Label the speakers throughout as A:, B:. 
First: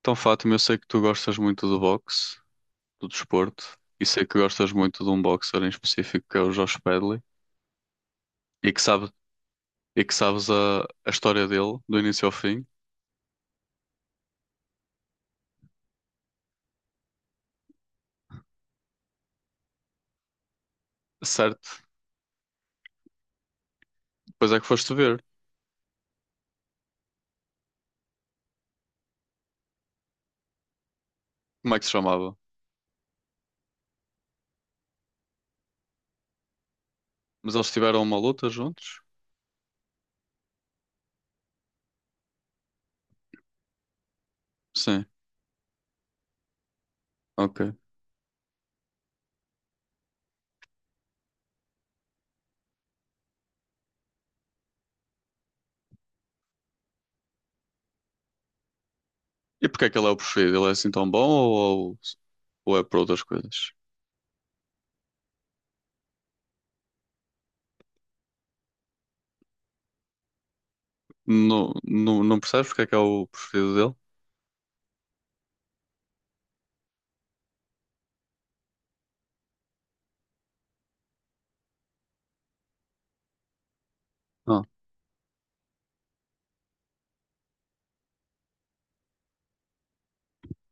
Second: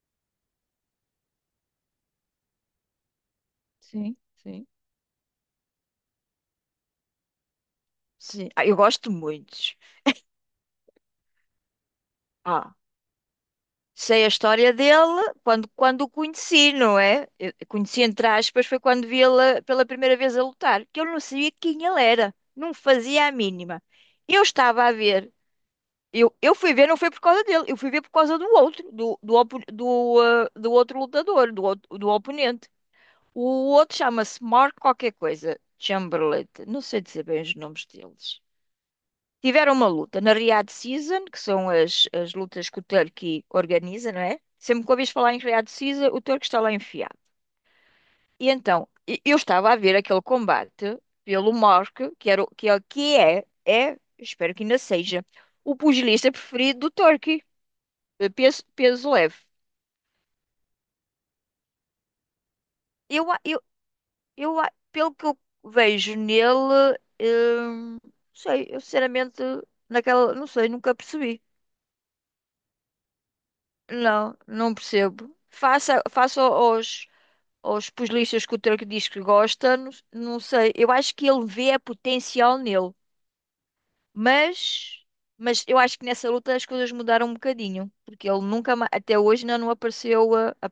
A: Então, Fátima, eu sei que tu gostas muito do boxe, do desporto, e
B: Sim,
A: sei que
B: sim.
A: gostas muito de um boxer em específico que é o Josh Pedley,
B: Sim. Ah,
A: e
B: eu
A: que sabe,
B: gosto muito.
A: e que sabes a história dele, do início ao fim,
B: Ah, sei a história dele quando o conheci, não é? Eu conheci, entre aspas, foi quando vi ele pela primeira vez a lutar, que eu não sabia
A: certo?
B: quem ele era, não fazia a mínima. Eu
A: Depois é que
B: estava
A: foste
B: a
A: ver
B: ver, eu fui ver, não foi por causa dele, eu fui ver por causa do outro, do outro lutador,
A: como é que se
B: do
A: chamava.
B: oponente. O outro chama-se Mark qualquer coisa, Chamberlain, não sei dizer bem
A: Mas
B: os
A: eles
B: nomes
A: tiveram uma
B: deles.
A: luta juntos?
B: Tiveram uma luta na Riyadh Season, que são as lutas que o Turki organiza, não é? Sempre que
A: Sim,
B: ouvis falar em Riyadh Season, o Turki está lá enfiado.
A: ok.
B: Então, eu estava a ver aquele combate pelo Mork, que, era, o- que é, é, espero que ainda seja, o pugilista preferido do Turki, peso, peso leve.
A: E porque é que ele é o preferido? Ele é assim tão bom ou, ou é por outras
B: Eu, a- eu,
A: coisas?
B: eu, a- pelo que eu vejo nele, não sei, eu sinceramente, não sei, nunca percebi.
A: Não, não, não percebes porque é que é o preferido dele?
B: Não, não percebo. Faça aos, aos pugilistas que o Turco diz que gosta, não sei. Eu acho que ele vê a potencial nele,
A: Não.
B: mas, mas eu acho que nessa luta as coisas mudaram um bocadinho, porque ele nunca, até hoje ainda não apareceu, a- a-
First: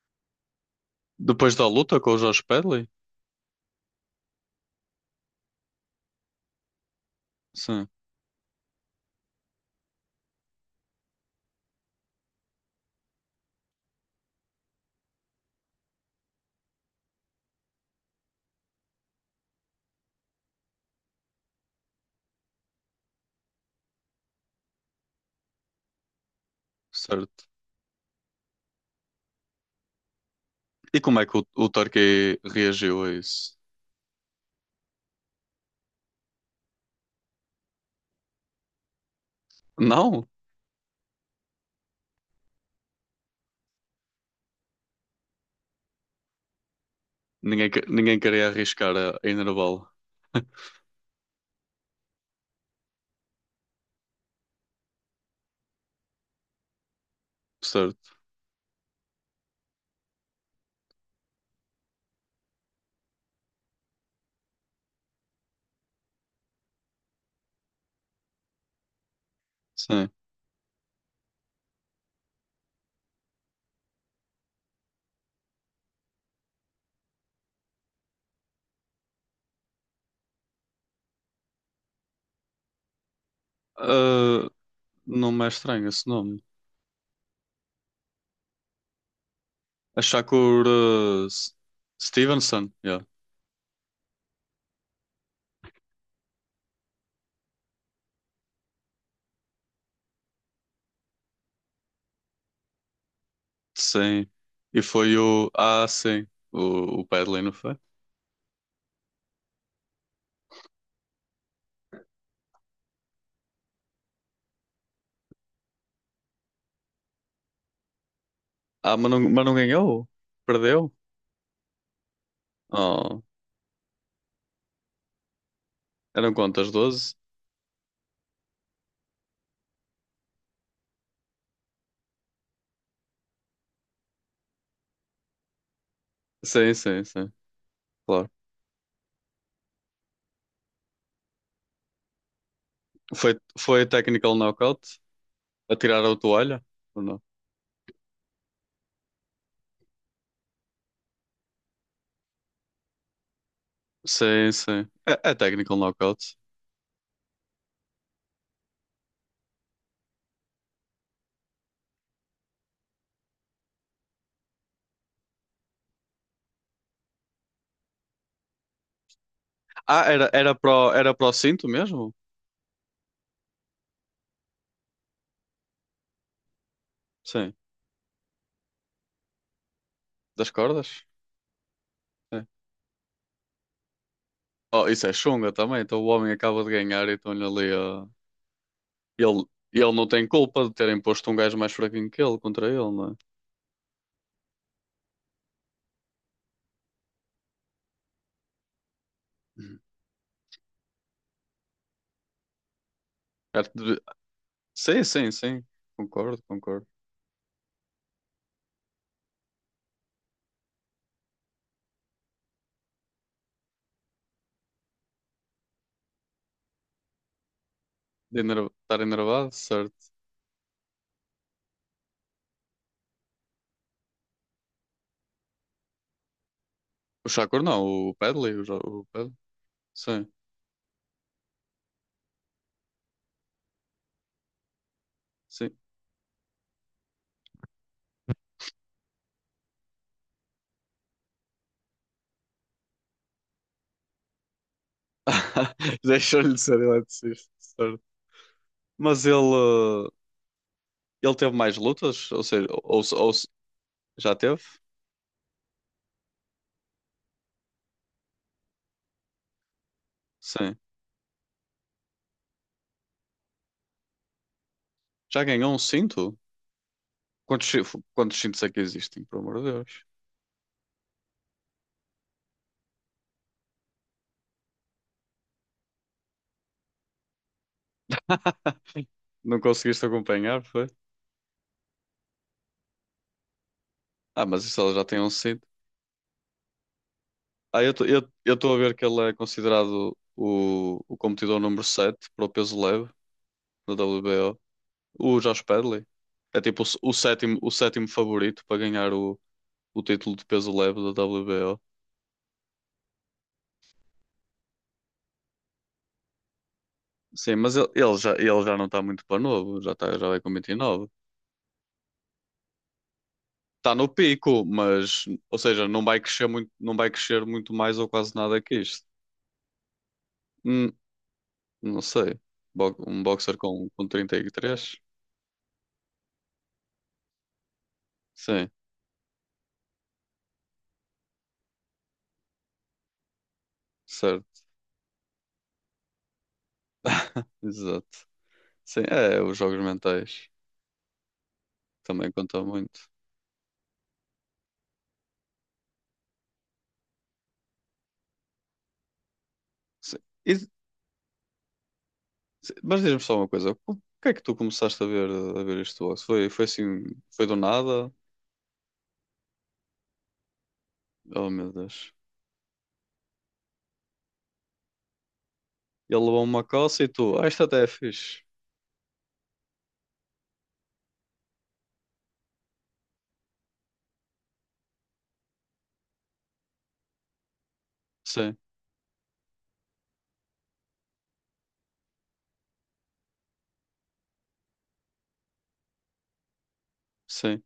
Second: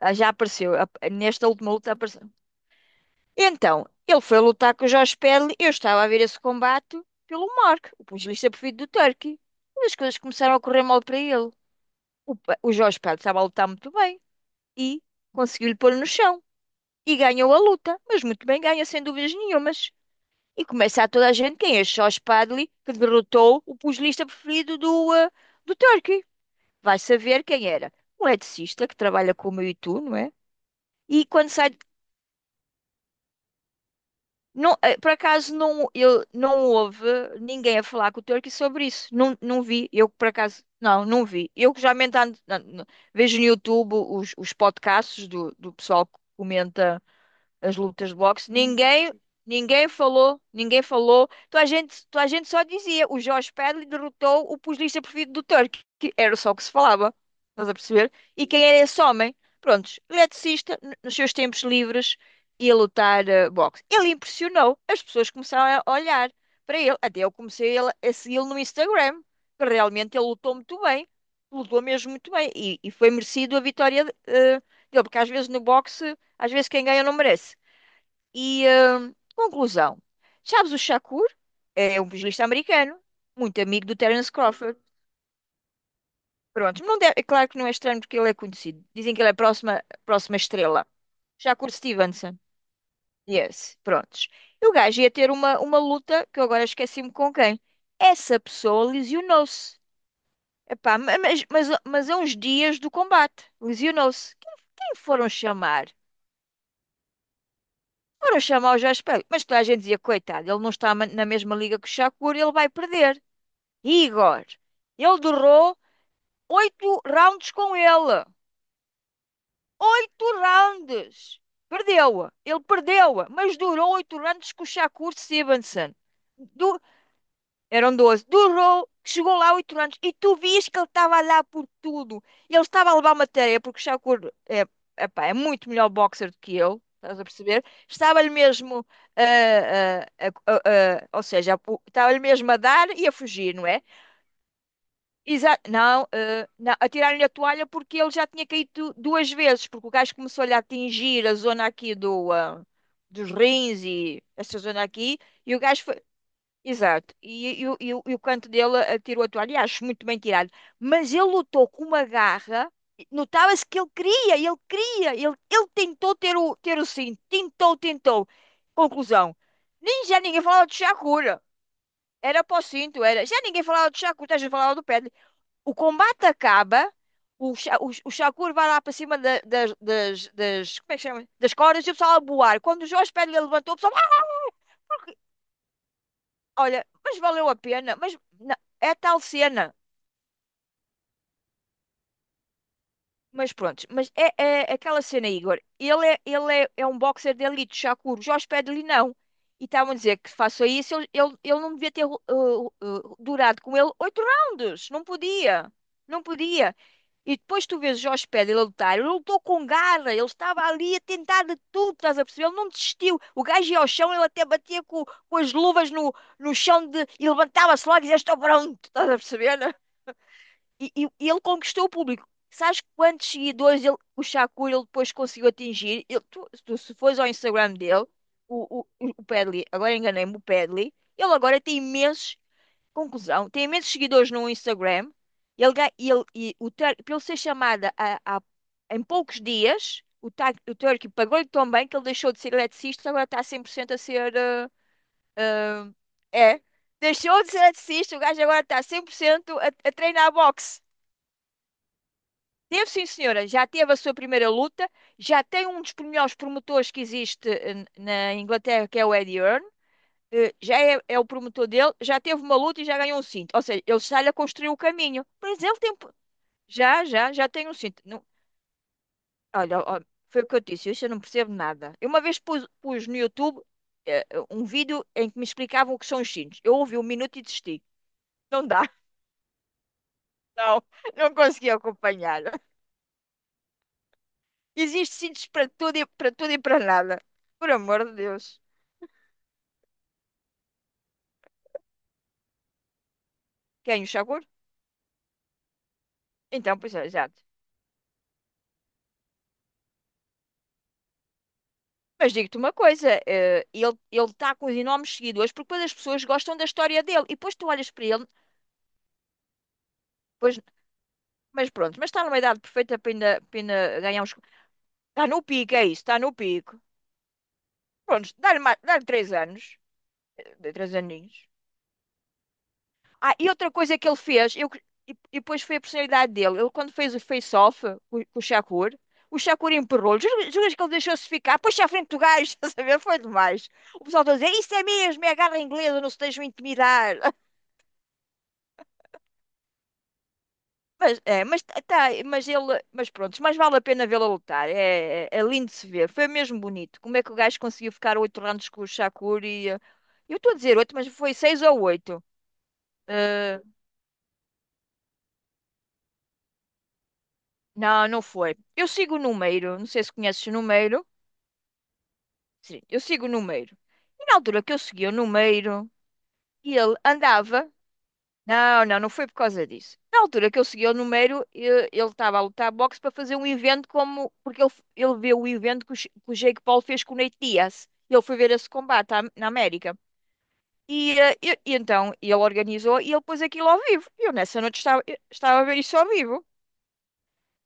B: a- já apareceu, nesta
A: Depois da
B: última luta
A: luta com o
B: apareceu.
A: Josh Pedley?
B: Então, ele foi lutar com o Josh Pedley, eu estava a ver esse combate pelo Mark,
A: Sim,
B: o pugilista preferido do Turco, mas as coisas começaram a correr mal para ele. O Jorge Pedro estava a lutar muito bem. E conseguiu-lhe pôr no chão. E ganhou a luta, mas muito bem ganha, sem dúvidas nenhumas. E começa a toda a gente quem é Charles Padley, que derrotou o pugilista preferido do Turkey. Vai
A: certo.
B: saber quem era. Um eletricista que trabalha como eu e tu, não é?
A: E como
B: E
A: é que
B: quando
A: o
B: sai.
A: Torquay reagiu a isso?
B: Não, por acaso não, eu, não houve ninguém a falar com o Turkey sobre isso. Não, não vi. Eu por
A: Não,
B: acaso. Não, não vi. Eu que já ando, vejo no YouTube os podcasts do pessoal que comenta
A: ninguém,
B: as lutas de
A: ninguém queria
B: boxe,
A: arriscar
B: ninguém,
A: a enervá-lo.
B: ninguém falou. Então a gente só dizia, o Jorge Padley derrotou o pugilista preferido do Turk, que era só o que se falava, estás a perceber?
A: Certo,
B: E quem era esse homem? Prontos, eletricista, nos seus tempos livres, ia lutar boxe. Ele impressionou, as pessoas começaram a olhar para ele, até eu comecei a segui-lo no Instagram, que
A: sim.
B: realmente ele lutou muito bem, lutou mesmo muito bem, e foi merecido a vitória dele, porque às vezes no boxe, às vezes quem ganha não merece. E, conclusão. Sabes o Shakur? É um pugilista americano, muito amigo do Terence
A: Ah,
B: Crawford.
A: não me é estranho esse nome.
B: Pronto, não deve- é claro que não é estranho porque ele é conhecido. Dizem que ele é a
A: A
B: próxima
A: Shakur,
B: estrela. Shakur Stevenson.
A: Stevenson, yeah.
B: Yes, prontos. E o gajo ia ter uma luta, que eu agora esqueci-me com quem. Essa pessoa lesionou-se. Epá, mas a uns dias do combate,
A: Sim.
B: lesionou-se.
A: E
B: Quem
A: foi
B: foram
A: o. Ah,
B: chamar?
A: sim. O Padley, não foi?
B: Foram chamar o Jorge Peele. Mas toda a gente dizia, coitado, ele não está na mesma liga que o Shakur, ele vai perder. Igor, ele durou 8 rounds com ele.
A: Ah, mas não ganhou?
B: Oito
A: Perdeu?
B: rounds! Perdeu-a. Ele
A: Oh,
B: perdeu-a. Mas durou 8 rounds com o Shakur Stevenson.
A: eram quantas?
B: Du-
A: 12?
B: Eram 12. Durou, chegou lá 8 rounds. E tu vias que ele estava a dar por tudo. Ele estava a levar uma tareia, porque o Shakur é, epá, é muito melhor boxer do que
A: Sim,
B: eu.
A: sim,
B: Estás a
A: sim.
B: perceber? Estava-lhe
A: Claro.
B: mesmo, ou seja, estava-lhe mesmo a dar e a
A: Foi,
B: fugir, não
A: foi
B: é?
A: a technical knockout?
B: Exa não,
A: Atiraram a
B: eh,
A: toalha?
B: não,
A: Ou não?
B: atiraram-lhe a toalha porque ele já tinha caído duas vezes, porque o gajo começou-lhe a atingir a zona aqui dos rins e
A: Sim,
B: essa zona
A: sim.
B: aqui,
A: É, é
B: e o
A: technical
B: gajo foi.
A: knockout.
B: Exato, e o canto dele atirou a toalha, e acho muito bem tirado. Mas ele lutou com uma garra, e notava-se que ele queria, ele queria, ele tentou ter ter o cinto, tentou, tentou. Conclusão:
A: Ah,
B: nem já
A: era,
B: ninguém falava de
A: era para o
B: Shakura,
A: cinto mesmo?
B: era para o cinto, era. Já ninguém falava de Shakura, já falava do pé o combate acaba,
A: Sim.
B: o Shakur vai lá para cima
A: Das
B: das, como é que
A: cordas?
B: chama? Das cordas e o pessoal a
A: É.
B: boar. Quando o Jorge Padilha levantou, o pessoal, "Ah,
A: Oh, isso é chunga também. Então o homem acaba de
B: olha,
A: ganhar e
B: mas
A: estão-lhe
B: valeu a
A: ali
B: pena,
A: a.
B: mas não, é tal
A: Ele,
B: cena.
A: ele não tem culpa de terem posto um gajo mais fraquinho que ele contra ele, não é?
B: Mas pronto, mas é, é aquela cena, Igor. É um boxer de elite, Shakur. Jorge Pedro-lhe não. E
A: Hum.
B: estavam a dizer que faça isso, ele não devia ter durado
A: Arte
B: com ele
A: de-
B: oito rounds.
A: Sim,
B: Não
A: sim, sim.
B: podia. Não
A: Concordo,
B: podia.
A: concordo.
B: E depois tu vês o Jorge Pedro ele a lutar. Ele lutou com garra. Ele estava ali a tentar de tudo, estás a perceber? Ele não desistiu. O gajo ia ao chão, ele até batia com as luvas no, no chão de, e levantava-se logo e dizia: Estou pronto,
A: Estar
B: estás a
A: enervado,
B: perceber?
A: certo.
B: E ele conquistou o público. Sabes quantos seguidores ele, o Shakur ele depois conseguiu atingir? Se fores ao
A: O Shakur
B: Instagram
A: não,
B: dele,
A: o Padley,
B: o, o,
A: o
B: o
A: Padley.
B: Padley, agora
A: Sim,
B: enganei-me, o Padley, ele agora tem imensos, conclusão, tem imensos seguidores no Instagram.
A: sim.
B: Ele, ga- ele, e o, Tur- para ele ser chamada em poucos dias, o Turkey pagou-lhe tão bem que ele deixou de ser eletricista, agora está 100% a ser.
A: Deixou-lhe
B: Eh,
A: de
B: é,
A: ser
B: deixou
A: eletricista,
B: de ser
A: certo.
B: eletricista, o gajo agora está
A: Mas
B: 100% a
A: ele.
B: treinar boxe.
A: Ele teve mais lutas? Ou seja,
B: Teve, sim, senhora. Já teve a sua
A: já
B: primeira
A: teve?
B: luta. Já tem um dos melhores promotores que existe na Inglaterra, que é o Eddie Earn.
A: Sim.
B: Já é o promotor dele. Já teve uma luta e já ganhou um cinto. Ou seja, ele está-lhe a construir o caminho.
A: Já
B: Mas
A: ganhou um
B: ele tem...
A: cinto?
B: Já
A: Quantos,
B: tem um
A: chi-
B: cinto. Não.
A: quantos cintos é que existem, pelo amor de
B: Olha, ó,
A: Deus?
B: foi o que eu disse. Isso eu não percebo nada. Eu uma vez pus no YouTube eh, um vídeo em que me explicavam o que são os cintos. Eu ouvi um minuto e desisti. Não dá.
A: Não conseguiste acompanhar,
B: Não,
A: foi?
B: não consegui acompanhar.
A: Ah, mas isso ela já
B: Existe
A: tem um
B: sítios
A: cinto.
B: para tudo e para tudo e para nada. Por amor de Deus.
A: Eu tô a ver que ele é considerado o competidor número 7 para o peso leve da
B: Quem o Shakur?
A: WBO. O Josh Pedley. É
B: Então,
A: tipo
B: pois é, exato.
A: o sétimo favorito para ganhar o título de peso leve da WBO.
B: Mas digo-te uma coisa, ele está com os enormes seguidores porque depois as pessoas gostam da história dele. E depois
A: Sim,
B: tu
A: mas ele,
B: olhas para ele,
A: ele já não está muito para novo, já, tá, já vai com
B: pois,
A: 29.
B: mas pronto, mas está numa idade perfeita para ainda
A: Está no
B: ganhar uns.
A: pico, mas,
B: Está no
A: ou
B: pico, é
A: seja,
B: isso,
A: não
B: está
A: vai
B: no
A: crescer muito,
B: pico.
A: não vai crescer muito mais ou
B: Pronto,
A: quase nada que
B: dá-lhe
A: isto.
B: 3 anos, três
A: Hum,
B: aninhos.
A: não sei. Um
B: Ah, e
A: boxer
B: outra coisa
A: com
B: que ele fez, eu,
A: 33?
B: e depois foi a personalidade dele. Ele, quando fez o face-off com
A: Sim,
B: O Shakur empurrou-lhe. Juras que ele deixou-se ficar? Puxa à frente do gajo, estás a ver? Foi demais. O pessoal está a dizer:
A: certo.
B: Isso é mesmo, é a garra inglesa, não se deixam intimidar.
A: Exato. Sim, é, os jogos mentais também contam muito.
B: Mas vale a pena vê-lo a lutar. É, é lindo de se ver. Foi mesmo bonito. Como é que o gajo conseguiu ficar 8 rounds com o Shakur e.
A: Sim.
B: Eu estou a
A: E-
B: dizer oito, mas foi seis ou oito.
A: mas diz-me só uma
B: Eh,
A: coisa, o que é que tu começaste a ver isto boxe? Foi, foi assim, foi do
B: não,
A: nada?
B: não foi. Eu sigo o Numeiro, não sei se conheces o Numeiro.
A: Oh meu Deus.
B: Sim, eu sigo o Numeiro. E na altura que eu segui o Numeiro,
A: Ele levou uma
B: ele
A: coça e tu, ah, isto
B: andava.
A: até é fixe.
B: Não, não, não foi por causa disso. Na altura que eu segui o Numeiro, ele estava a lutar boxe para fazer um evento como. Porque ele, ele viu o evento que o, que o Jake Paul fez com o Nate Diaz. Ele foi ver
A: Sim,
B: esse combate na América. E, e então ele organizou e ele pôs aquilo ao vivo. Eu nessa noite estava, eu estava a ver isso ao vivo.
A: sim.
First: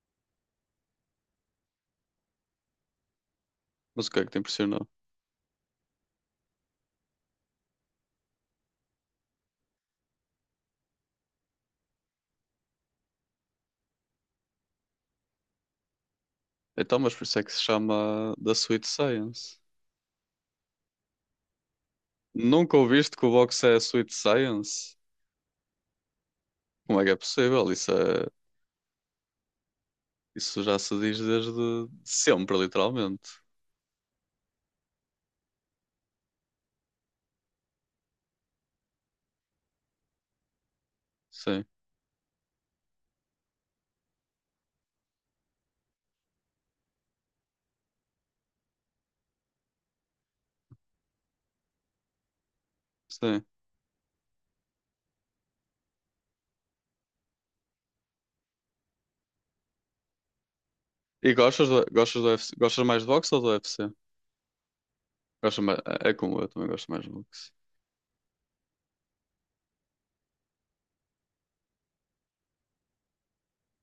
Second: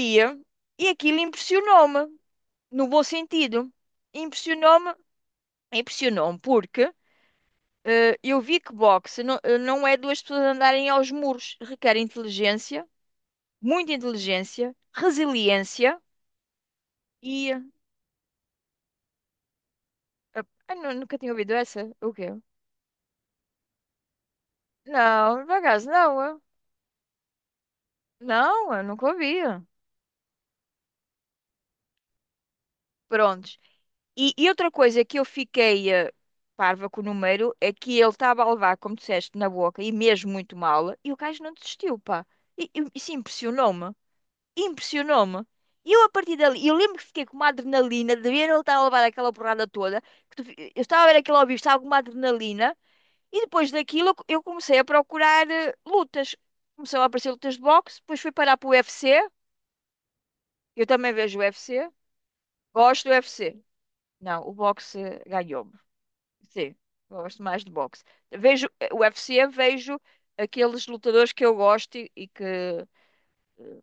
B: E, eh, e aquilo impressionou-me, no bom sentido.
A: Mas o que é que te impressionou?
B: Impressionou-me, impressionou-me porque eu vi que boxe não, não é duas pessoas andarem aos muros, requer inteligência, muita inteligência, resiliência
A: Então, mas por isso é que se
B: e.
A: chama da Sweet Science.
B: eh, nunca tinha ouvido essa? O quê?
A: Nunca ouviste que o boxe é Sweet Science?
B: Não, por acaso não,
A: Como é que é possível? Isso é,
B: não, eu nunca ouvia
A: isso já se diz desde sempre, literalmente.
B: Prontos. E outra coisa que eu fiquei parva com o número é que ele estava a levar, como disseste, na boca e mesmo muito mal, e o gajo não
A: Sim,
B: desistiu, pá. E isso impressionou-me. Impressionou-me. E eu a partir dali, eu lembro que fiquei com uma adrenalina de ver ele estar a levar aquela porrada toda, eu estava a ver aquele ao vivo, estava com uma adrenalina, e
A: sim.
B: depois daquilo eu comecei a procurar lutas. Começou a aparecer lutas de boxe, depois fui parar para o UFC, eu também
A: E
B: vejo o UFC,
A: gostas do UFC? Gostas mais
B: gosto
A: de
B: do
A: boxe ou do
B: UFC.
A: UFC?
B: Não, o boxe
A: Gostas
B: ganhou-me.
A: mais, é como eu, também
B: Sim,
A: gosto mais de
B: gosto
A: boxe.
B: mais de boxe. Vejo o UFC, vejo aqueles lutadores que eu gosto e que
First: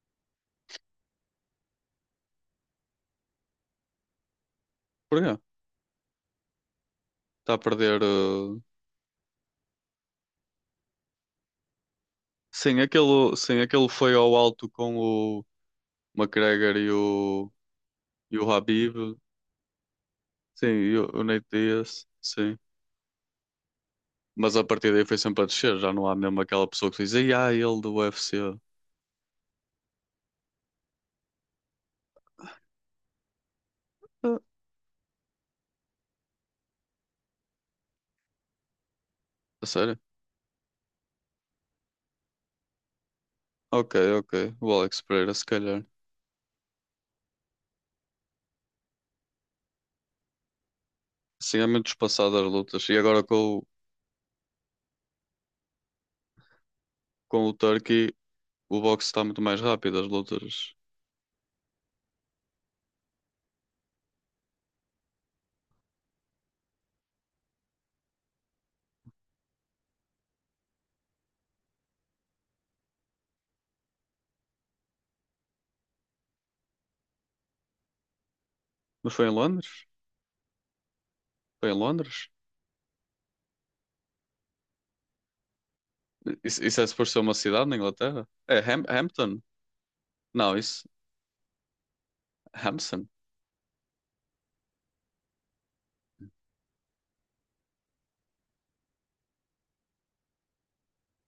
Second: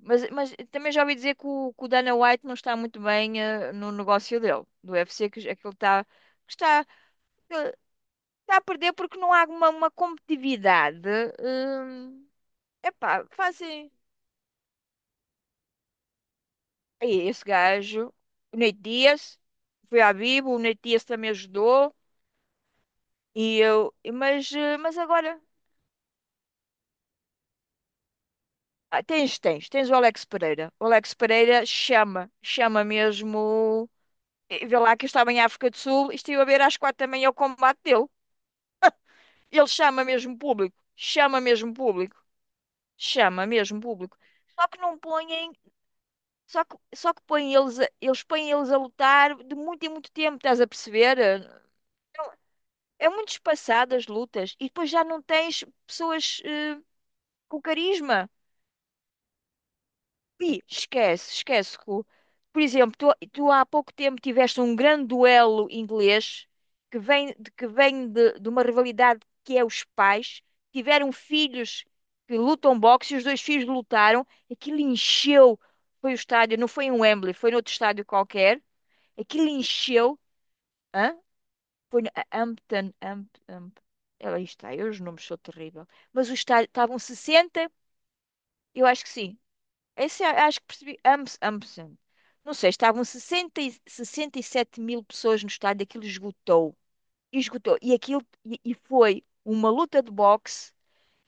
B: Mas também já ouvi dizer que o Dana White não está muito bem no negócio dele, do UFC,
A: Porquê?
B: é que ele está,
A: Está
B: que
A: a
B: ele
A: perder.
B: está a perder porque não há uma competitividade. Hum, epá,
A: Sim, aquele
B: fazem.
A: foi ao alto com o McGregor
B: Aí, esse gajo,
A: e o
B: o Nate
A: Habib.
B: Diaz, foi à Bibo, o
A: Sim,
B: Nate
A: e
B: Diaz
A: o
B: também
A: Nate
B: ajudou,
A: Diaz. Sim.
B: e eu, e- mas,
A: Mas a
B: eh,
A: partir
B: mas
A: daí foi
B: agora.
A: sempre a descer, já não há mesmo aquela pessoa que diz, "Ei, ah, ele do UFC."
B: Ah, tens o Alex Pereira. O Alex Pereira chama mesmo.
A: Ah,
B: E vê lá que eu estava em África do Sul e estive a ver às quatro também é o combate dele.
A: a
B: Ele
A: sério?
B: chama mesmo público, chama mesmo público, chama mesmo
A: Ok,
B: público.
A: ok.
B: Só que
A: O
B: não
A: Alex Pereira, se
B: põem,
A: calhar.
B: só que põem eles, eles põem eles a lutar de muito em muito tempo, estás a perceber?
A: Sim, é muito espaçado as lutas. E
B: É
A: agora
B: muito espaçado as lutas e depois já não tens pessoas
A: com o
B: com
A: Turkey,
B: carisma.
A: o boxe está muito mais rápido, as
B: Pi,
A: lutas.
B: esquece. Ru. Por exemplo, tu há pouco tempo tiveste um grande duelo inglês que vem, que vem de uma rivalidade que é os pais. Tiveram filhos que lutam boxe e os dois filhos lutaram. Aquilo encheu. Foi o estádio, não foi em Wembley, foi noutro estádio qualquer.
A: Mas foi em
B: Aquilo
A: Londres?
B: encheu. Hã?
A: Foi em
B: Foi no
A: Londres?
B: Hampton. Hamp. Ela está, eu os nomes sou terrível. Mas o
A: Isso,
B: estádio,
A: isso é
B: estavam
A: suposto ser uma cidade
B: sessenta,
A: na Inglaterra? É
B: eu acho que sim.
A: Hampton? Não,
B: Acho que
A: isso.
B: percebi. Ambos. Não sei, estavam
A: Hampson?
B: 60, 67 mil pessoas no estádio, aquilo esgotou. Esgotou. E aquilo e foi uma luta de boxe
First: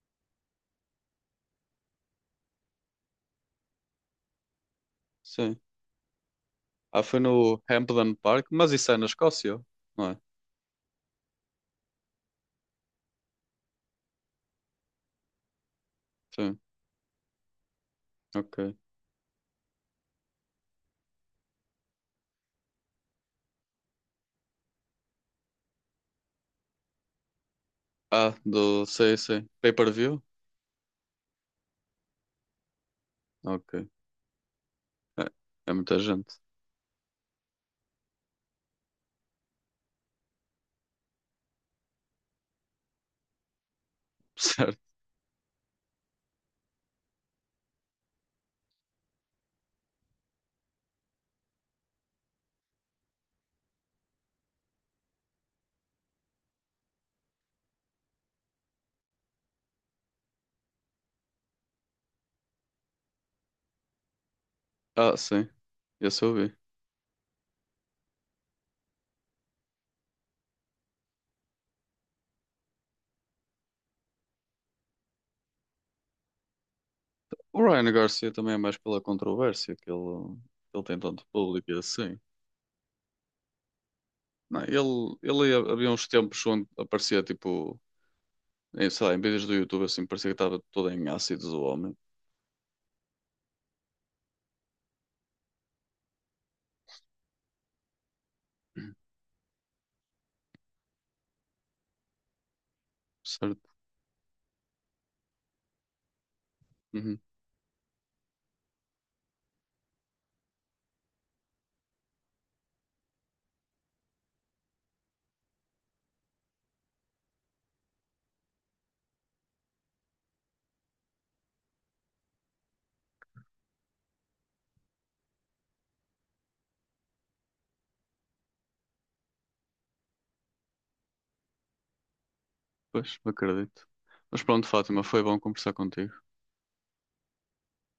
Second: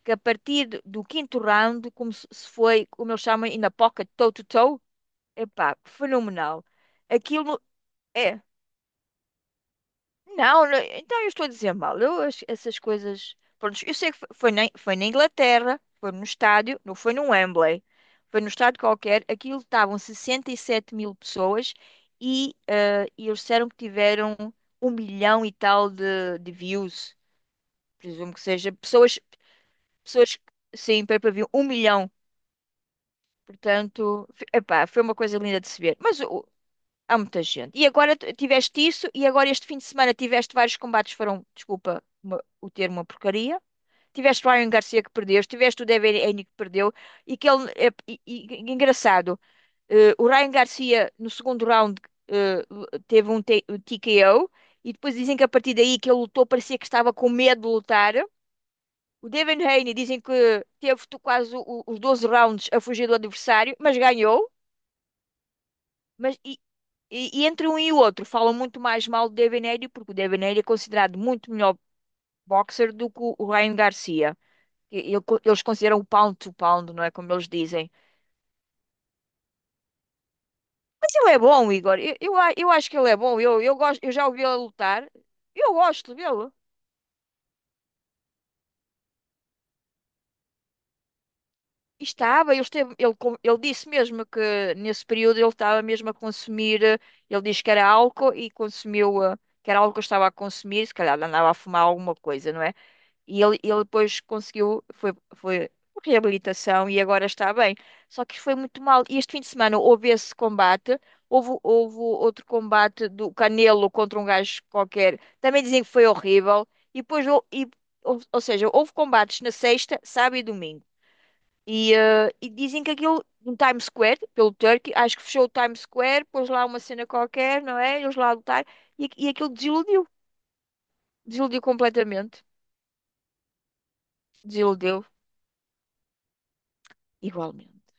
B: que a partir do 5º round, como se foi, como eles chamam, in a pocket, toe-to-toe,
A: Sim.
B: epá, fenomenal.
A: Ah, foi
B: Aquilo
A: no Hampden
B: é.
A: Park, mas isso é na Escócia, não é?
B: Não, não, então eu estou a dizer mal. Eu essas coisas. Pronto, eu sei que foi na Inglaterra, foi no
A: Sim,
B: estádio, não foi no Wembley, foi no
A: ok.
B: estádio qualquer. Aquilo estavam 67 mil pessoas e eles disseram que tiveram um milhão e tal de views.
A: Ah,
B: Presumo que seja
A: do. Sei,
B: pessoas,
A: sei. Pay-per-view?
B: pessoas, sim, pay-per-view, um milhão.
A: Ok.
B: Portanto, epá, foi uma
A: É,
B: coisa linda de
A: é
B: se
A: muita
B: ver. Mas
A: gente.
B: o há muita gente. E agora tiveste isso, e agora este fim de semana tiveste vários combates, foram, desculpa o termo, é uma porcaria. Tiveste o Ryan
A: Certo.
B: Garcia que perdeu, tiveste o Devin Haney que perdeu, e que ele, engraçado, o Ryan Garcia no segundo round eh, teve um um TKO, e depois dizem que a partir daí que ele lutou, parecia que estava com medo de lutar. O Devin Haney dizem que teve quase os 12 rounds a fugir do adversário, mas ganhou.
A: Ah, sim. Esse eu
B: Mas,
A: vi.
B: e, e entre um e o outro, falam muito mais mal do Devaney, porque o Devaney é considerado muito melhor boxer do que o Ryan Garcia. E- e- Eles consideram o pound to pound, não é como eles
A: O
B: dizem.
A: Ryan Garcia também é mais pela controvérsia que ele tem
B: Mas
A: tanto
B: ele é
A: público
B: bom,
A: e
B: Igor.
A: assim.
B: Eu acho que ele é bom. Gosto, eu já ouvi ele
A: Não,
B: lutar.
A: ele,
B: Eu
A: havia uns
B: gosto
A: tempos
B: dele.
A: onde aparecia tipo, em, sei lá, em vídeos do YouTube assim, parecia que estava todo em ácidos o homem.
B: E estava, esteve, ele disse mesmo que nesse período ele estava mesmo a consumir. Ele disse que era álcool e consumiu, que era álcool que estava a consumir. Se calhar andava a fumar alguma coisa, não é? E ele,
A: Certo.
B: ele depois conseguiu, foi reabilitação e
A: Uhum.
B: agora está bem. Só que foi muito mal. E este fim de semana houve esse combate, houve, houve outro combate do Canelo contra um gajo qualquer. Também dizem que foi horrível. E depois, ou seja, houve combates na sexta, sábado e domingo. E, e dizem que aquilo no Times Square, pelo Turkey, acho que fechou o Times Square, pôs lá uma cena qualquer, não é? Eles lá a lutar, e aquilo desiludiu, desiludiu completamente,
A: Pois, acredito. Mas pronto, Fátima,
B: desiludiu
A: foi bom conversar contigo.
B: igualmente.